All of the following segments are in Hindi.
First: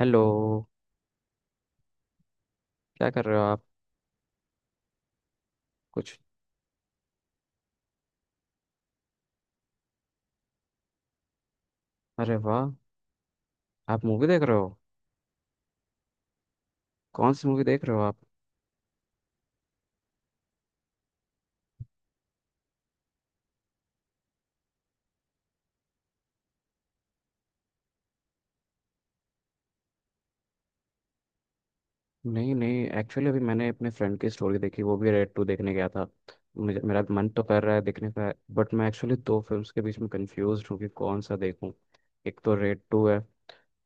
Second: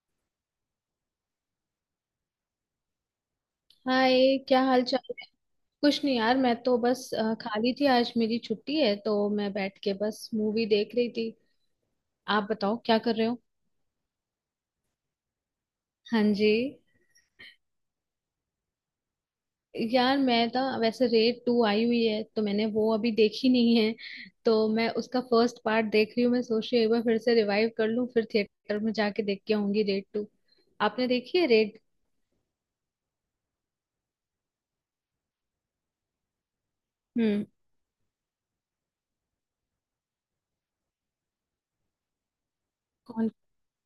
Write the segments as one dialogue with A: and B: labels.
A: हेलो। क्या कर रहे हो आप।
B: हाय, क्या हाल चाल है? कुछ नहीं
A: कुछ।
B: यार, मैं तो बस खाली थी। आज मेरी छुट्टी है तो मैं बैठ के बस मूवी देख रही थी।
A: अरे
B: आप
A: वाह।
B: बताओ क्या कर रहे हो।
A: आप मूवी देख रहे हो।
B: हाँ जी।
A: कौन सी मूवी देख रहे हो आप।
B: यार मैं ना वैसे, रेड टू आई हुई है तो मैंने वो अभी देखी नहीं है। तो मैं उसका फर्स्ट पार्ट देख रही हूँ। मैं सोच रही हूँ एक बार फिर से रिवाइव कर लूँ, फिर थिएटर में जाके देख के आऊंगी रेड टू। आपने देखी है रेड?
A: नहीं नहीं, एक्चुअली अभी मैंने अपने फ्रेंड की स्टोरी देखी, वो भी रेड टू देखने गया था। मुझे मेरा मन तो
B: हम्म।
A: कर रहा है देखने का बट मैं एक्चुअली दो फिल्म्स के बीच में कंफ्यूज हूँ कि कौन सा देखूँ। एक तो रेड टू है
B: कौन।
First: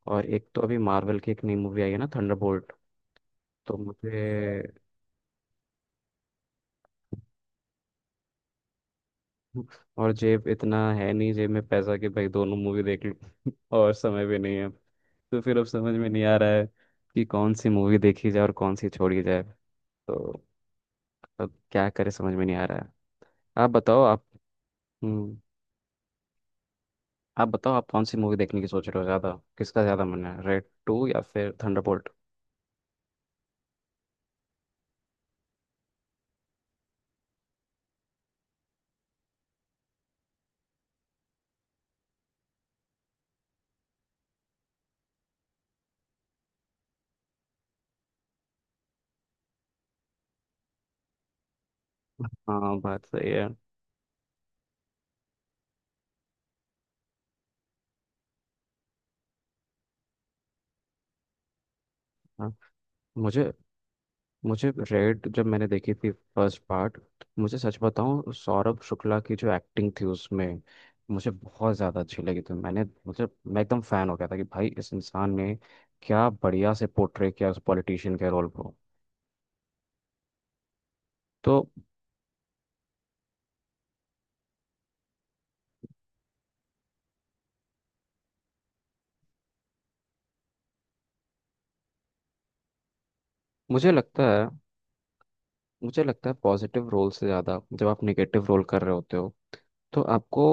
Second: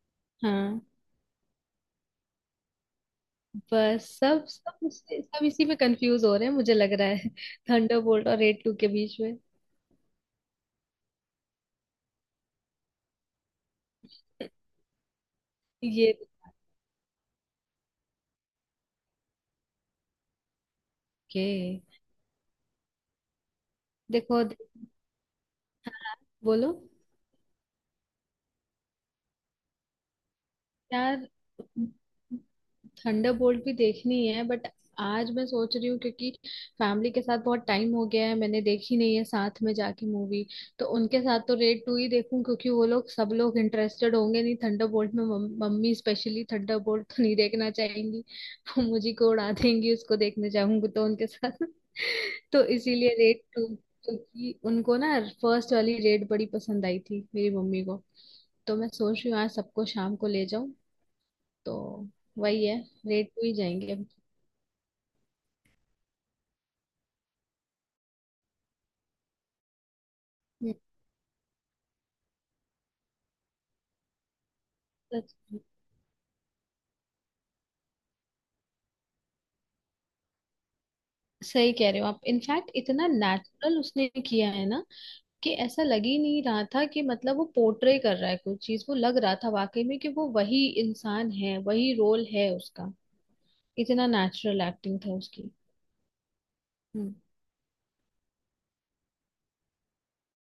A: और एक तो अभी
B: हाँ,
A: मार्वल की एक नई मूवी आई है ना, थंडरबोल्ट। तो
B: बस
A: मुझे
B: सब सब इसी में कंफ्यूज हो रहे हैं, मुझे लग रहा है थंडरबोल्ट और रेड टू के बीच में।
A: और जेब इतना है नहीं, जेब में पैसा कि भाई दोनों मूवी देख लूं और समय भी नहीं है। तो फिर अब समझ में
B: ये
A: नहीं आ रहा है कि कौन सी मूवी देखी जाए और कौन सी छोड़ी जाए। तो अब
B: के
A: क्या करें, समझ में नहीं आ रहा है। आप बताओ आप।
B: देखो
A: हम्म।
B: बोलो।
A: आप बताओ आप कौन सी मूवी देखने की सोच रहे हो ज़्यादा, किसका ज़्यादा मन है, रेड टू या
B: यार,
A: फिर थंडरबोल्ट।
B: थंडरबोल्ट भी देखनी है बट आज मैं सोच रही हूँ क्योंकि फैमिली के साथ बहुत टाइम हो गया है, मैंने देखी नहीं है साथ में जाके मूवी। तो उनके साथ तो रेड टू ही देखूं क्योंकि वो लोग, सब लोग इंटरेस्टेड होंगे, नहीं थंडरबोल्ट में। मम्मी स्पेशली थंडरबोल्ट तो नहीं देखना चाहेंगी। वो मुझे को उड़ा देंगी उसको देखने जाऊंगी तो उनके साथ। तो
A: हाँ, बात
B: इसीलिए
A: सही
B: रेड
A: है।
B: टू। क्योंकि उनको ना फर्स्ट वाली रेड बड़ी पसंद आई थी, मेरी मम्मी को। तो मैं सोच रही हूँ आज सबको शाम को ले जाऊं। तो
A: हाँ,
B: वही है, रेट टू
A: मुझे
B: ही जाएंगे अब।
A: मुझे रेड जब मैंने देखी थी फर्स्ट पार्ट, मुझे सच बताऊं, सौरभ शुक्ला की जो एक्टिंग थी उसमें
B: हम्म,
A: मुझे बहुत ज़्यादा अच्छी लगी थी। मैं एकदम फ़ैन हो गया था कि भाई इस इंसान
B: सच-
A: ने क्या बढ़िया से पोर्ट्रे किया उस पॉलिटिशियन के रोल को। तो
B: सही कह रहे हो आप। इनफैक्ट इतना नेचुरल उसने किया है ना, कि ऐसा लग ही नहीं रहा था कि मतलब वो पोर्ट्रे कर रहा है कोई चीज वो लग रहा था वाकई में कि वो वही इंसान है, वही रोल है उसका।
A: मुझे
B: इतना
A: लगता है
B: नेचुरल एक्टिंग था उसकी।
A: मुझे लगता है, पॉजिटिव रोल
B: हम्म।
A: से ज़्यादा जब आप निगेटिव रोल कर रहे होते हो, तो आपको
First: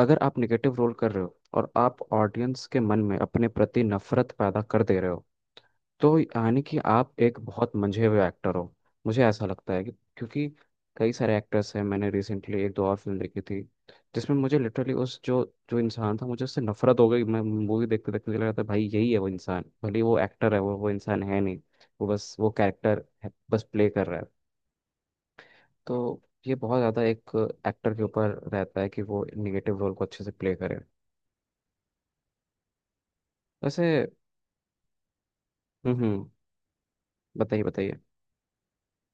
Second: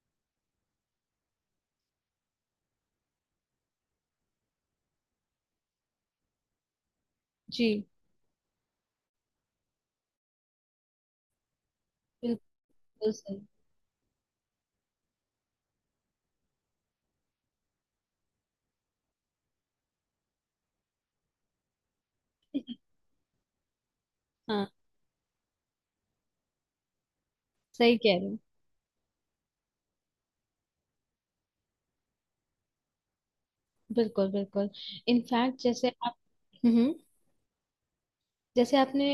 A: अगर आप निगेटिव रोल कर रहे हो और आप ऑडियंस के मन में अपने प्रति नफरत पैदा कर दे रहे हो, तो यानी कि आप एक बहुत
B: जी।
A: मंझे हुए एक्टर हो। मुझे ऐसा लगता है कि, क्योंकि कई सारे एक्टर्स हैं, मैंने
B: बिल्कुल
A: रिसेंटली एक दो और फिल्म देखी
B: सही।
A: थी जिसमें मुझे लिटरली उस जो जो इंसान था, मुझे उससे नफरत हो गई। मैं मूवी देखते देखते लग रहा था, भाई यही है वो इंसान, भले ही वो एक्टर है, वो इंसान है नहीं, वो बस वो कैरेक्टर है, बस प्ले कर रहा है।
B: हाँ,
A: तो ये बहुत ज़्यादा एक एक्टर
B: सही
A: के
B: कह रहे
A: ऊपर
B: हो।
A: रहता है कि वो निगेटिव रोल को अच्छे से प्ले करे। वैसे।
B: बिल्कुल बिल्कुल। इनफैक्ट जैसे
A: हम्म,
B: आप।
A: हम्म।
B: हम्म।
A: बताइए, बताइए।
B: जैसे आपने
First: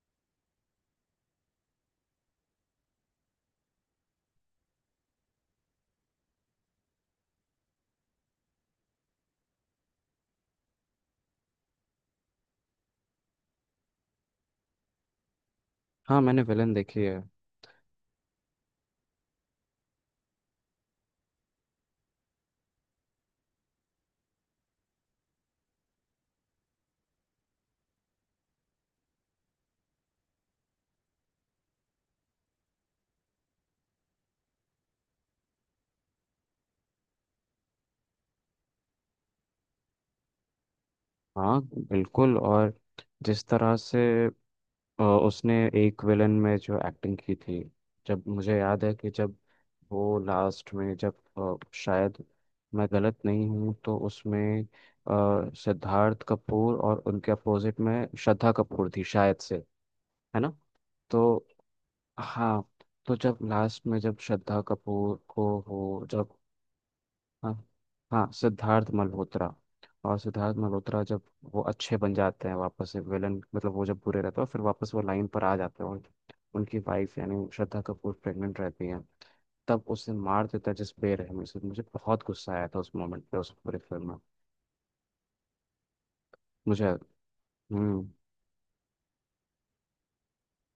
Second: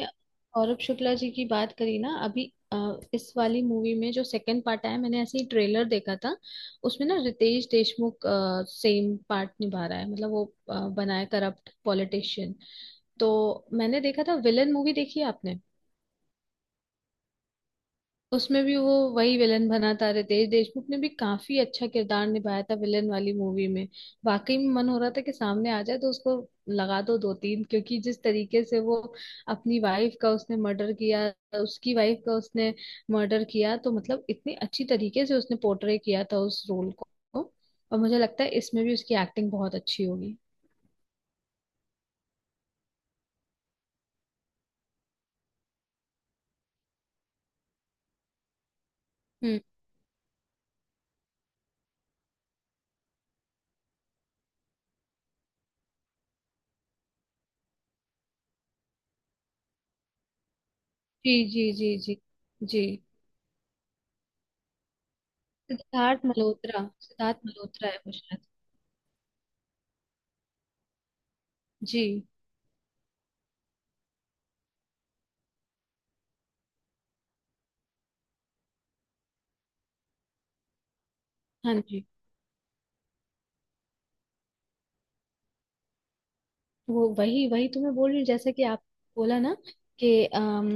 B: सौरभ शुक्ला जी की बात करी ना अभी, अ, इस वाली मूवी में जो सेकंड पार्ट आया, मैंने ऐसे ही ट्रेलर देखा था। उसमें ना रितेश देशमुख सेम पार्ट निभा रहा है। मतलब वो बना है करप्ट पॉलिटिशियन। तो मैंने देखा था, विलन मूवी देखी है आपने?
A: हाँ, मैंने विलन देखी है।
B: उसमें भी वो वही विलन बना था। रितेश देशमुख ने भी काफी अच्छा किरदार निभाया था विलन वाली मूवी में। वाकई में मन हो रहा था कि सामने आ जाए तो उसको लगा दो दो तीन, क्योंकि जिस तरीके से वो अपनी वाइफ का उसने मर्डर किया, उसकी वाइफ का उसने मर्डर किया, तो मतलब इतनी अच्छी तरीके से उसने पोर्ट्रे किया था उस रोल को। और मुझे लगता है इसमें भी उसकी एक्टिंग बहुत अच्छी होगी।
A: हाँ बिल्कुल, और जिस तरह से उसने एक विलन में जो एक्टिंग की थी, जब मुझे याद है कि जब
B: हम्म।
A: वो लास्ट में, जब शायद मैं गलत नहीं हूँ तो उसमें सिद्धार्थ कपूर और उनके अपोजिट में श्रद्धा कपूर थी शायद से, है ना। तो।
B: जी जी जी जी।
A: हाँ।
B: जी।
A: तो जब लास्ट में जब श्रद्धा कपूर को वो
B: सिद्धार्थ
A: जब।
B: मल्होत्रा, सिद्धार्थ
A: हाँ
B: मल्होत्रा है वो
A: हाँ,
B: शायद।
A: सिद्धार्थ मल्होत्रा और सिद्धार्थ मल्होत्रा जब वो अच्छे
B: जी।
A: बन जाते हैं वापस से विलन, मतलब वो जब बुरे रहते हैं फिर वापस वो लाइन पर आ जाते हैं, उनकी उनकी वाइफ यानी श्रद्धा कपूर प्रेग्नेंट रहती है, तब उसे मार देता है जिस बेरहमी से,
B: हाँ
A: मुझे
B: जी।
A: बहुत गुस्सा आया था उस मोमेंट पे, उस पूरे फिल्म में। मुझे।
B: वो वही वही तो मैं
A: हम्म।
B: बोल रही हूँ, जैसे कि आप बोला ना, कि अम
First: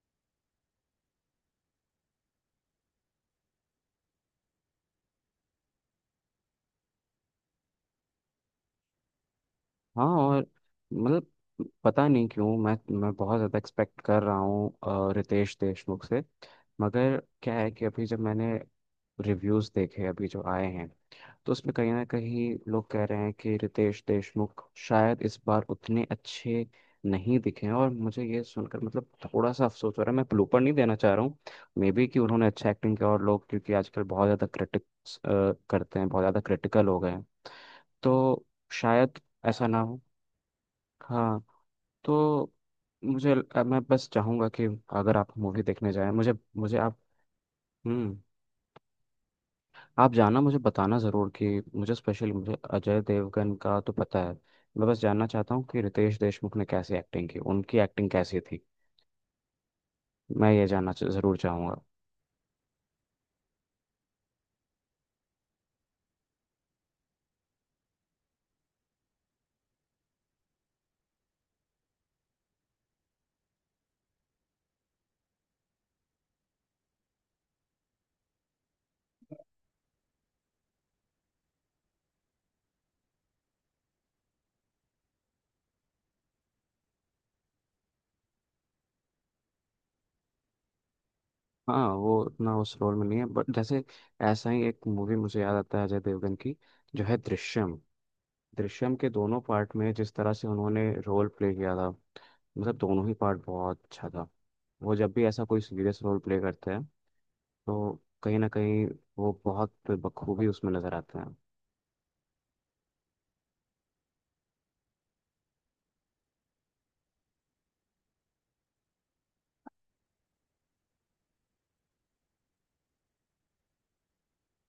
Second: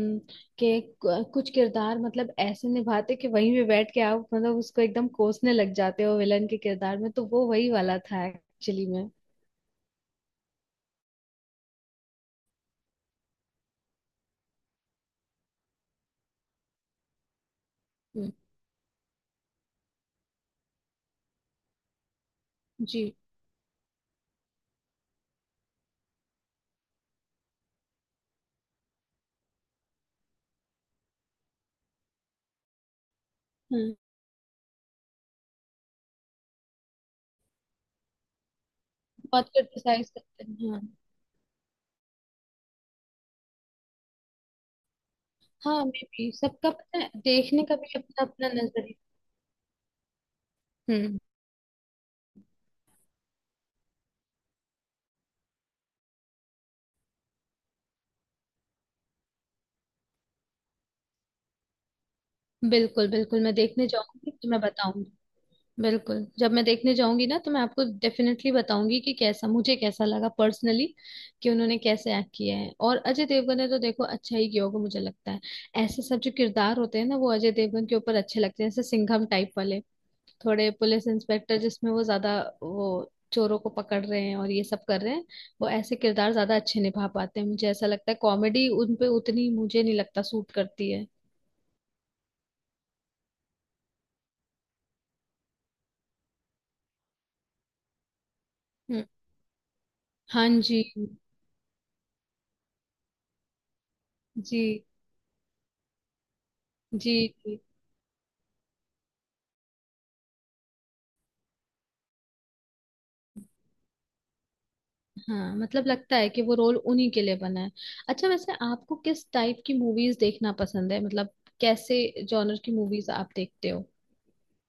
B: कि कुछ किरदार मतलब ऐसे निभाते कि वहीं पे बैठ के आप मतलब उसको एकदम कोसने लग जाते हो विलन के किरदार में। तो वो वही वाला था एक्चुअली में।
A: हाँ और मतलब, पता नहीं क्यों मैं बहुत ज़्यादा एक्सपेक्ट कर रहा हूँ रितेश देशमुख से। मगर क्या है कि अभी जब
B: हम्म,
A: मैंने रिव्यूज़ देखे अभी जो आए हैं, तो उसमें कहीं ना कहीं लोग कह
B: जी
A: रहे हैं कि रितेश देशमुख शायद इस बार उतने अच्छे नहीं दिखे हैं, और मुझे ये सुनकर मतलब थोड़ा सा अफसोस हो रहा है। मैं प्लूपर नहीं देना चाह रहा हूँ, मे बी कि उन्होंने अच्छा एक्टिंग किया और लोग, क्योंकि
B: हाँ।
A: आजकल बहुत ज़्यादा क्रिटिक्स करते हैं, बहुत ज़्यादा क्रिटिकल हो गए हैं, तो शायद
B: बहुत
A: ऐसा ना हो।
B: क्रिटिसाइज करते हैं, हाँ।
A: हाँ, तो मैं बस चाहूँगा कि अगर आप मूवी
B: हाँ,
A: देखने
B: मे
A: जाएं,
B: भी
A: मुझे
B: सबका
A: मुझे आप
B: पता है, देखने का भी
A: हम्म।
B: अपना अपना नजरिया।
A: आप जाना मुझे बताना
B: हम्म।
A: ज़रूर कि मुझे स्पेशली मुझे अजय देवगन का तो पता है, मैं बस जानना चाहता हूँ कि रितेश देशमुख ने कैसी एक्टिंग की, उनकी एक्टिंग कैसी थी, मैं ये जानना ज़रूर चाहूँगा।
B: बिल्कुल बिल्कुल, मैं देखने जाऊंगी तो मैं बताऊंगी। बिल्कुल, जब मैं देखने जाऊंगी ना तो मैं आपको डेफिनेटली बताऊंगी कि कैसा, मुझे कैसा लगा पर्सनली, कि उन्होंने कैसे एक्ट किया है। और अजय देवगन ने तो देखो अच्छा ही किया होगा, मुझे लगता है। ऐसे सब जो किरदार होते हैं ना वो अजय देवगन के ऊपर अच्छे लगते हैं, जैसे सिंघम टाइप वाले, थोड़े पुलिस इंस्पेक्टर, जिसमें वो ज्यादा वो चोरों को पकड़ रहे हैं और ये सब कर रहे हैं। वो ऐसे किरदार ज्यादा अच्छे निभा पाते हैं मुझे ऐसा लगता है। कॉमेडी उन पे उतनी मुझे नहीं लगता सूट करती है।
A: हाँ, वो उतना उस रोल में नहीं है बट जैसे, ऐसा ही एक मूवी मुझे याद आता है अजय देवगन की, जो है दृश्यम। दृश्यम
B: हम्म,
A: के दोनों पार्ट में जिस तरह
B: हाँ
A: से
B: जी।
A: उन्होंने रोल प्ले किया था, मतलब दोनों ही पार्ट बहुत अच्छा था।
B: जी
A: वो जब भी ऐसा कोई सीरियस रोल प्ले करते हैं,
B: जी जी।
A: तो कहीं ना कहीं वो बहुत बखूबी उसमें नज़र आते हैं।
B: हाँ, मतलब लगता है कि वो रोल उन्हीं के लिए बना है। अच्छा, वैसे आपको किस टाइप की मूवीज देखना पसंद है? मतलब कैसे जॉनर की मूवीज आप देखते हो?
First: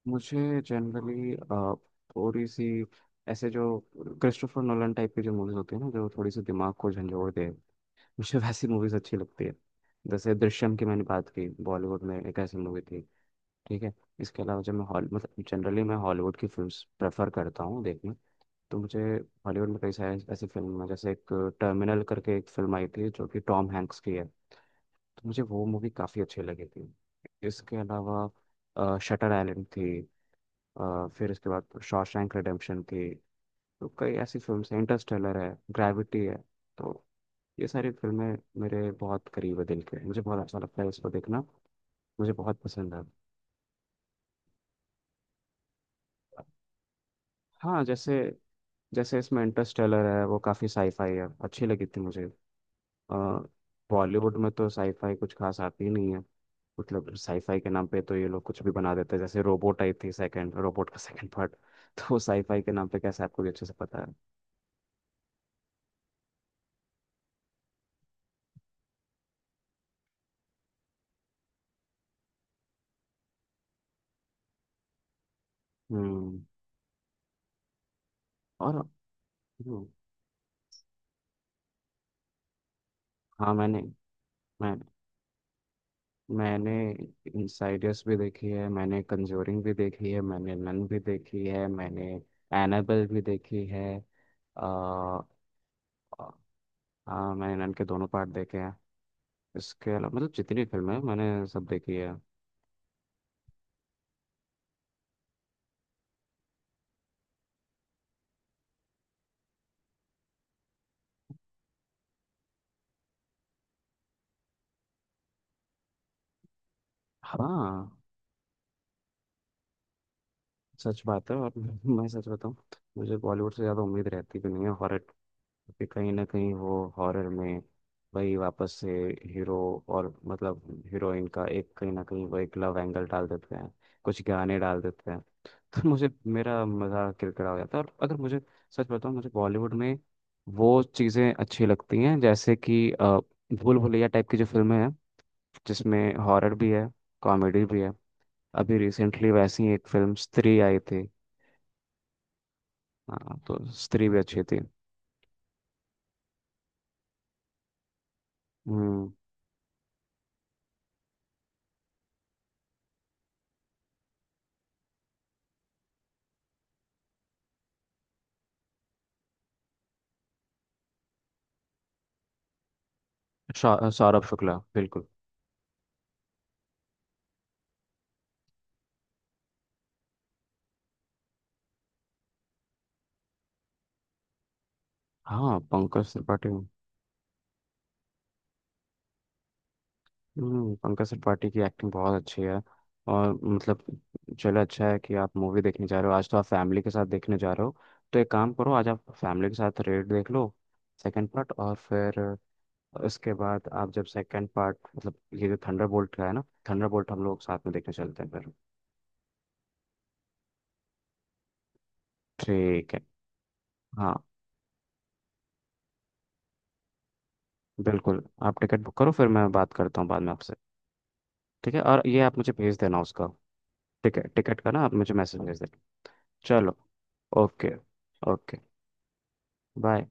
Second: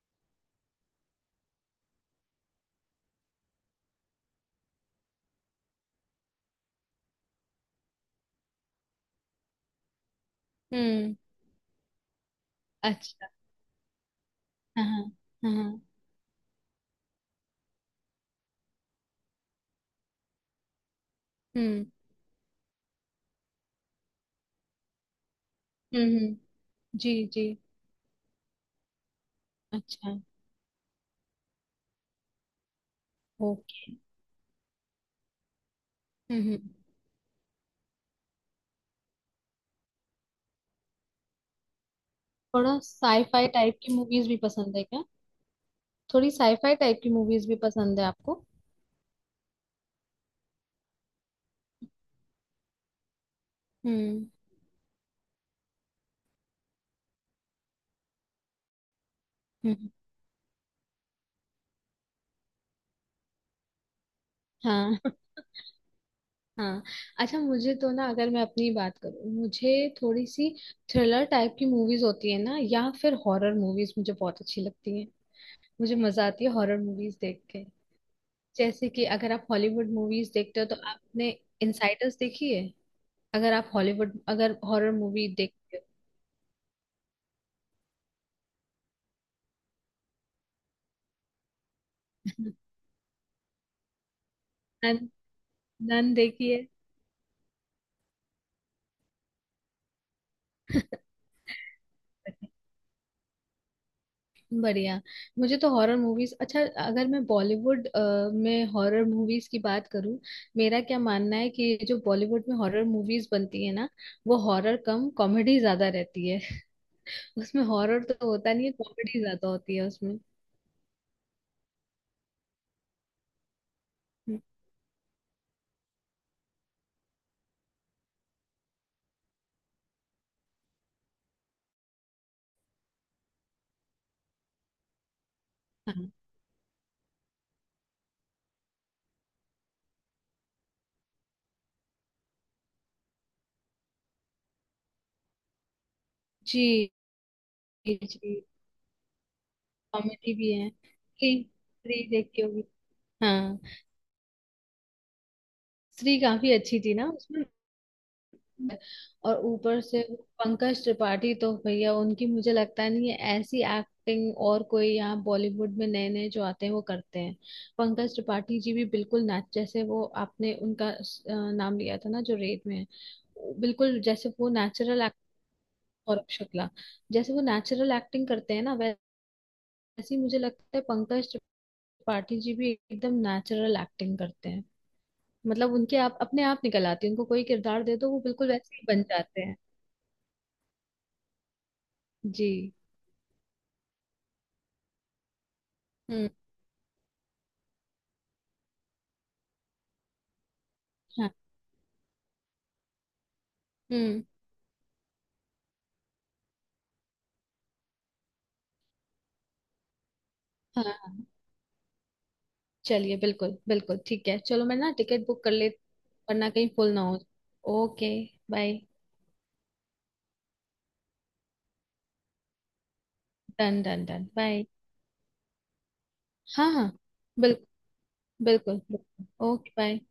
A: मुझे जनरली, थोड़ी सी, ऐसे जो क्रिस्टोफर नोलन टाइप की जो मूवीज होती है ना, जो थोड़ी सी दिमाग को झंझोड़ दे, मुझे वैसी मूवीज अच्छी लगती है। जैसे दृश्यम की मैंने
B: हम्म।
A: बात की, बॉलीवुड में एक ऐसी मूवी थी।
B: अच्छा।
A: ठीक है। इसके अलावा जब मैं
B: हाँ हाँ।
A: हॉल मतलब
B: हाँ हाँ।
A: जनरली मैं हॉलीवुड की फिल्म प्रेफर करता हूँ देखना, तो मुझे हॉलीवुड में कई सारी ऐसी फिल्म है जैसे एक
B: हम्म
A: टर्मिनल करके एक फिल्म आई थी जो कि टॉम हैंक्स की है, तो मुझे वो मूवी
B: हम्म।
A: काफ़ी अच्छी लगी थी।
B: जी जी।
A: इसके अलावा शटर आइलैंड थी,
B: अच्छा।
A: फिर इसके बाद शॉशैंक रिडेम्पशन थी। तो
B: ओके।
A: कई ऐसी फिल्म्स हैं, इंटरस्टेलर है, ग्रेविटी है।
B: हम्म हम्म।
A: तो ये सारी फिल्में मेरे बहुत करीब है दिल के, मुझे बहुत अच्छा लगता है इसको देखना, मुझे बहुत
B: थोड़ा
A: पसंद है।
B: साईफाई टाइप की मूवीज भी पसंद है क्या? थोड़ी साईफाई टाइप की मूवीज भी
A: हाँ,
B: पसंद है
A: जैसे
B: आपको?
A: जैसे इसमें इंटरस्टेलर है, वो काफ़ी साईफाई है, अच्छी लगी थी मुझे। अ,
B: हम्म।
A: बॉलीवुड में तो साईफाई कुछ खास आती ही नहीं है, मतलब साईफाई के नाम पे तो ये लोग कुछ भी बना देते हैं। जैसे रोबोट
B: हम्म।
A: आई थी, सेकंड रोबोट का सेकंड पार्ट तो वो साईफाई के नाम पे कैसे, आपको भी अच्छे से पता है।
B: हाँ। हाँ। अच्छा, मुझे तो ना, अगर मैं अपनी बात करूँ, मुझे थोड़ी सी थ्रिलर टाइप की मूवीज होती है ना, या फिर हॉरर मूवीज, मुझे बहुत अच्छी लगती है। मुझे मजा
A: हम्म।
B: आती है हॉरर मूवीज देख के।
A: और।
B: जैसे कि अगर आप
A: हम्म,
B: हॉलीवुड मूवीज देखते हो, तो आपने इनसाइडर्स देखी है?
A: हाँ,
B: अगर आप हॉलीवुड अगर
A: मैं
B: हॉरर मूवी देखते
A: मैंने इनसाइडर्स भी देखी है, मैंने कंजोरिंग भी देखी है, मैंने नन भी देखी है, मैंने
B: हो।
A: एनाबेल भी देखी है।
B: नन।
A: आ,
B: नन देखी है?
A: हाँ, मैंने नन के दोनों पार्ट देखे हैं। इसके अलावा मतलब जितनी फिल्में हैं, मैंने सब देखी है।
B: बढ़िया। मुझे तो हॉरर मूवीज अच्छा, अगर मैं बॉलीवुड में हॉरर मूवीज की बात करूं, मेरा क्या मानना है कि जो बॉलीवुड में हॉरर मूवीज बनती है ना, वो हॉरर कम कॉमेडी ज्यादा रहती है। उसमें
A: हाँ,
B: हॉरर तो होता नहीं है, कॉमेडी ज्यादा होती है उसमें।
A: सच बात है और मैं सच बताऊँ, मुझे बॉलीवुड से ज़्यादा उम्मीद रहती भी नहीं है हॉरर, क्योंकि कहीं ना कहीं वो हॉरर में वही वापस से हीरो और मतलब हीरोइन का एक कहीं ना कहीं वो एक लव एंगल डाल देते हैं, कुछ गाने डाल देते हैं तो मुझे,
B: हाँ।
A: मेरा मज़ा किरकिरा हो जाता है और अगर मुझे सच बताऊं, मुझे बॉलीवुड में वो चीज़ें अच्छी लगती हैं जैसे कि भूल भुलैया टाइप की जो फिल्में हैं, जिसमें हॉरर
B: जी
A: भी है, कॉमेडी भी है।
B: जी।
A: अभी रिसेंटली वैसी ही एक फिल्म
B: कॉमेडी भी
A: स्त्री
B: है।
A: आई थी।
B: स्त्री, स्त्री देखी होगी।
A: हाँ, तो
B: हाँ।
A: स्त्री भी अच्छी थी।
B: स्त्री काफी अच्छी थी ना उसमें।
A: हम्म।
B: और ऊपर से वो पंकज त्रिपाठी, तो भैया उनकी मुझे लगता नहीं है ऐसी एक्टिंग और कोई यहाँ बॉलीवुड में, नए नए जो आते हैं वो करते हैं। पंकज त्रिपाठी जी भी बिल्कुल ना, जैसे वो आपने उनका नाम लिया था ना, जो रेड में है। बिल्कुल
A: सौरभ
B: जैसे वो
A: शुक्ला
B: नेचुरल
A: बिल्कुल।
B: एक्ट, और शुक्ला, जैसे वो नेचुरल एक्टिंग करते हैं ना, वैसे ही मुझे लगता है पंकज त्रिपाठी जी भी एकदम नेचुरल एक्टिंग करते हैं।
A: हाँ,
B: मतलब उनके
A: पंकज
B: आप अपने
A: त्रिपाठी।
B: आप निकल आती है, उनको कोई किरदार दे दो वो बिल्कुल वैसे ही बन जाते हैं।
A: हम्म। पंकज त्रिपाठी की एक्टिंग बहुत अच्छी
B: जी।
A: है और मतलब, चलो अच्छा है कि आप मूवी देखने जा रहे हो, आज तो आप फैमिली के साथ देखने जा रहे हो, तो एक काम करो, आज आप फैमिली के साथ रेड देख लो सेकंड
B: हाँ।
A: पार्ट और फिर उसके बाद आप जब
B: हम्म।
A: सेकंड पार्ट, मतलब ये जो थंडरबोल्ट का है ना, थंडरबोल्ट हम लोग साथ में देखने चलते हैं फिर।
B: हाँ हाँ,
A: ठीक है।
B: चलिए। बिल्कुल बिल्कुल
A: हाँ
B: ठीक है, चलो मैं ना टिकट बुक कर ले, वरना कहीं फुल ना हो। ओके।
A: बिल्कुल, आप टिकट
B: बाय।
A: बुक करो फिर मैं बात करता हूँ बाद में आपसे। ठीक है, और ये आप मुझे भेज देना उसका।
B: डन डन
A: ठीक है,
B: डन,
A: टिकट
B: बाय।
A: का ना आप मुझे मैसेज भेज देना।
B: हाँ
A: चलो।
B: हाँ। बिल्कुल।
A: ओके। ओके।
B: बिल्कुल बिल्कुल, ओके, बाय।
A: बाय।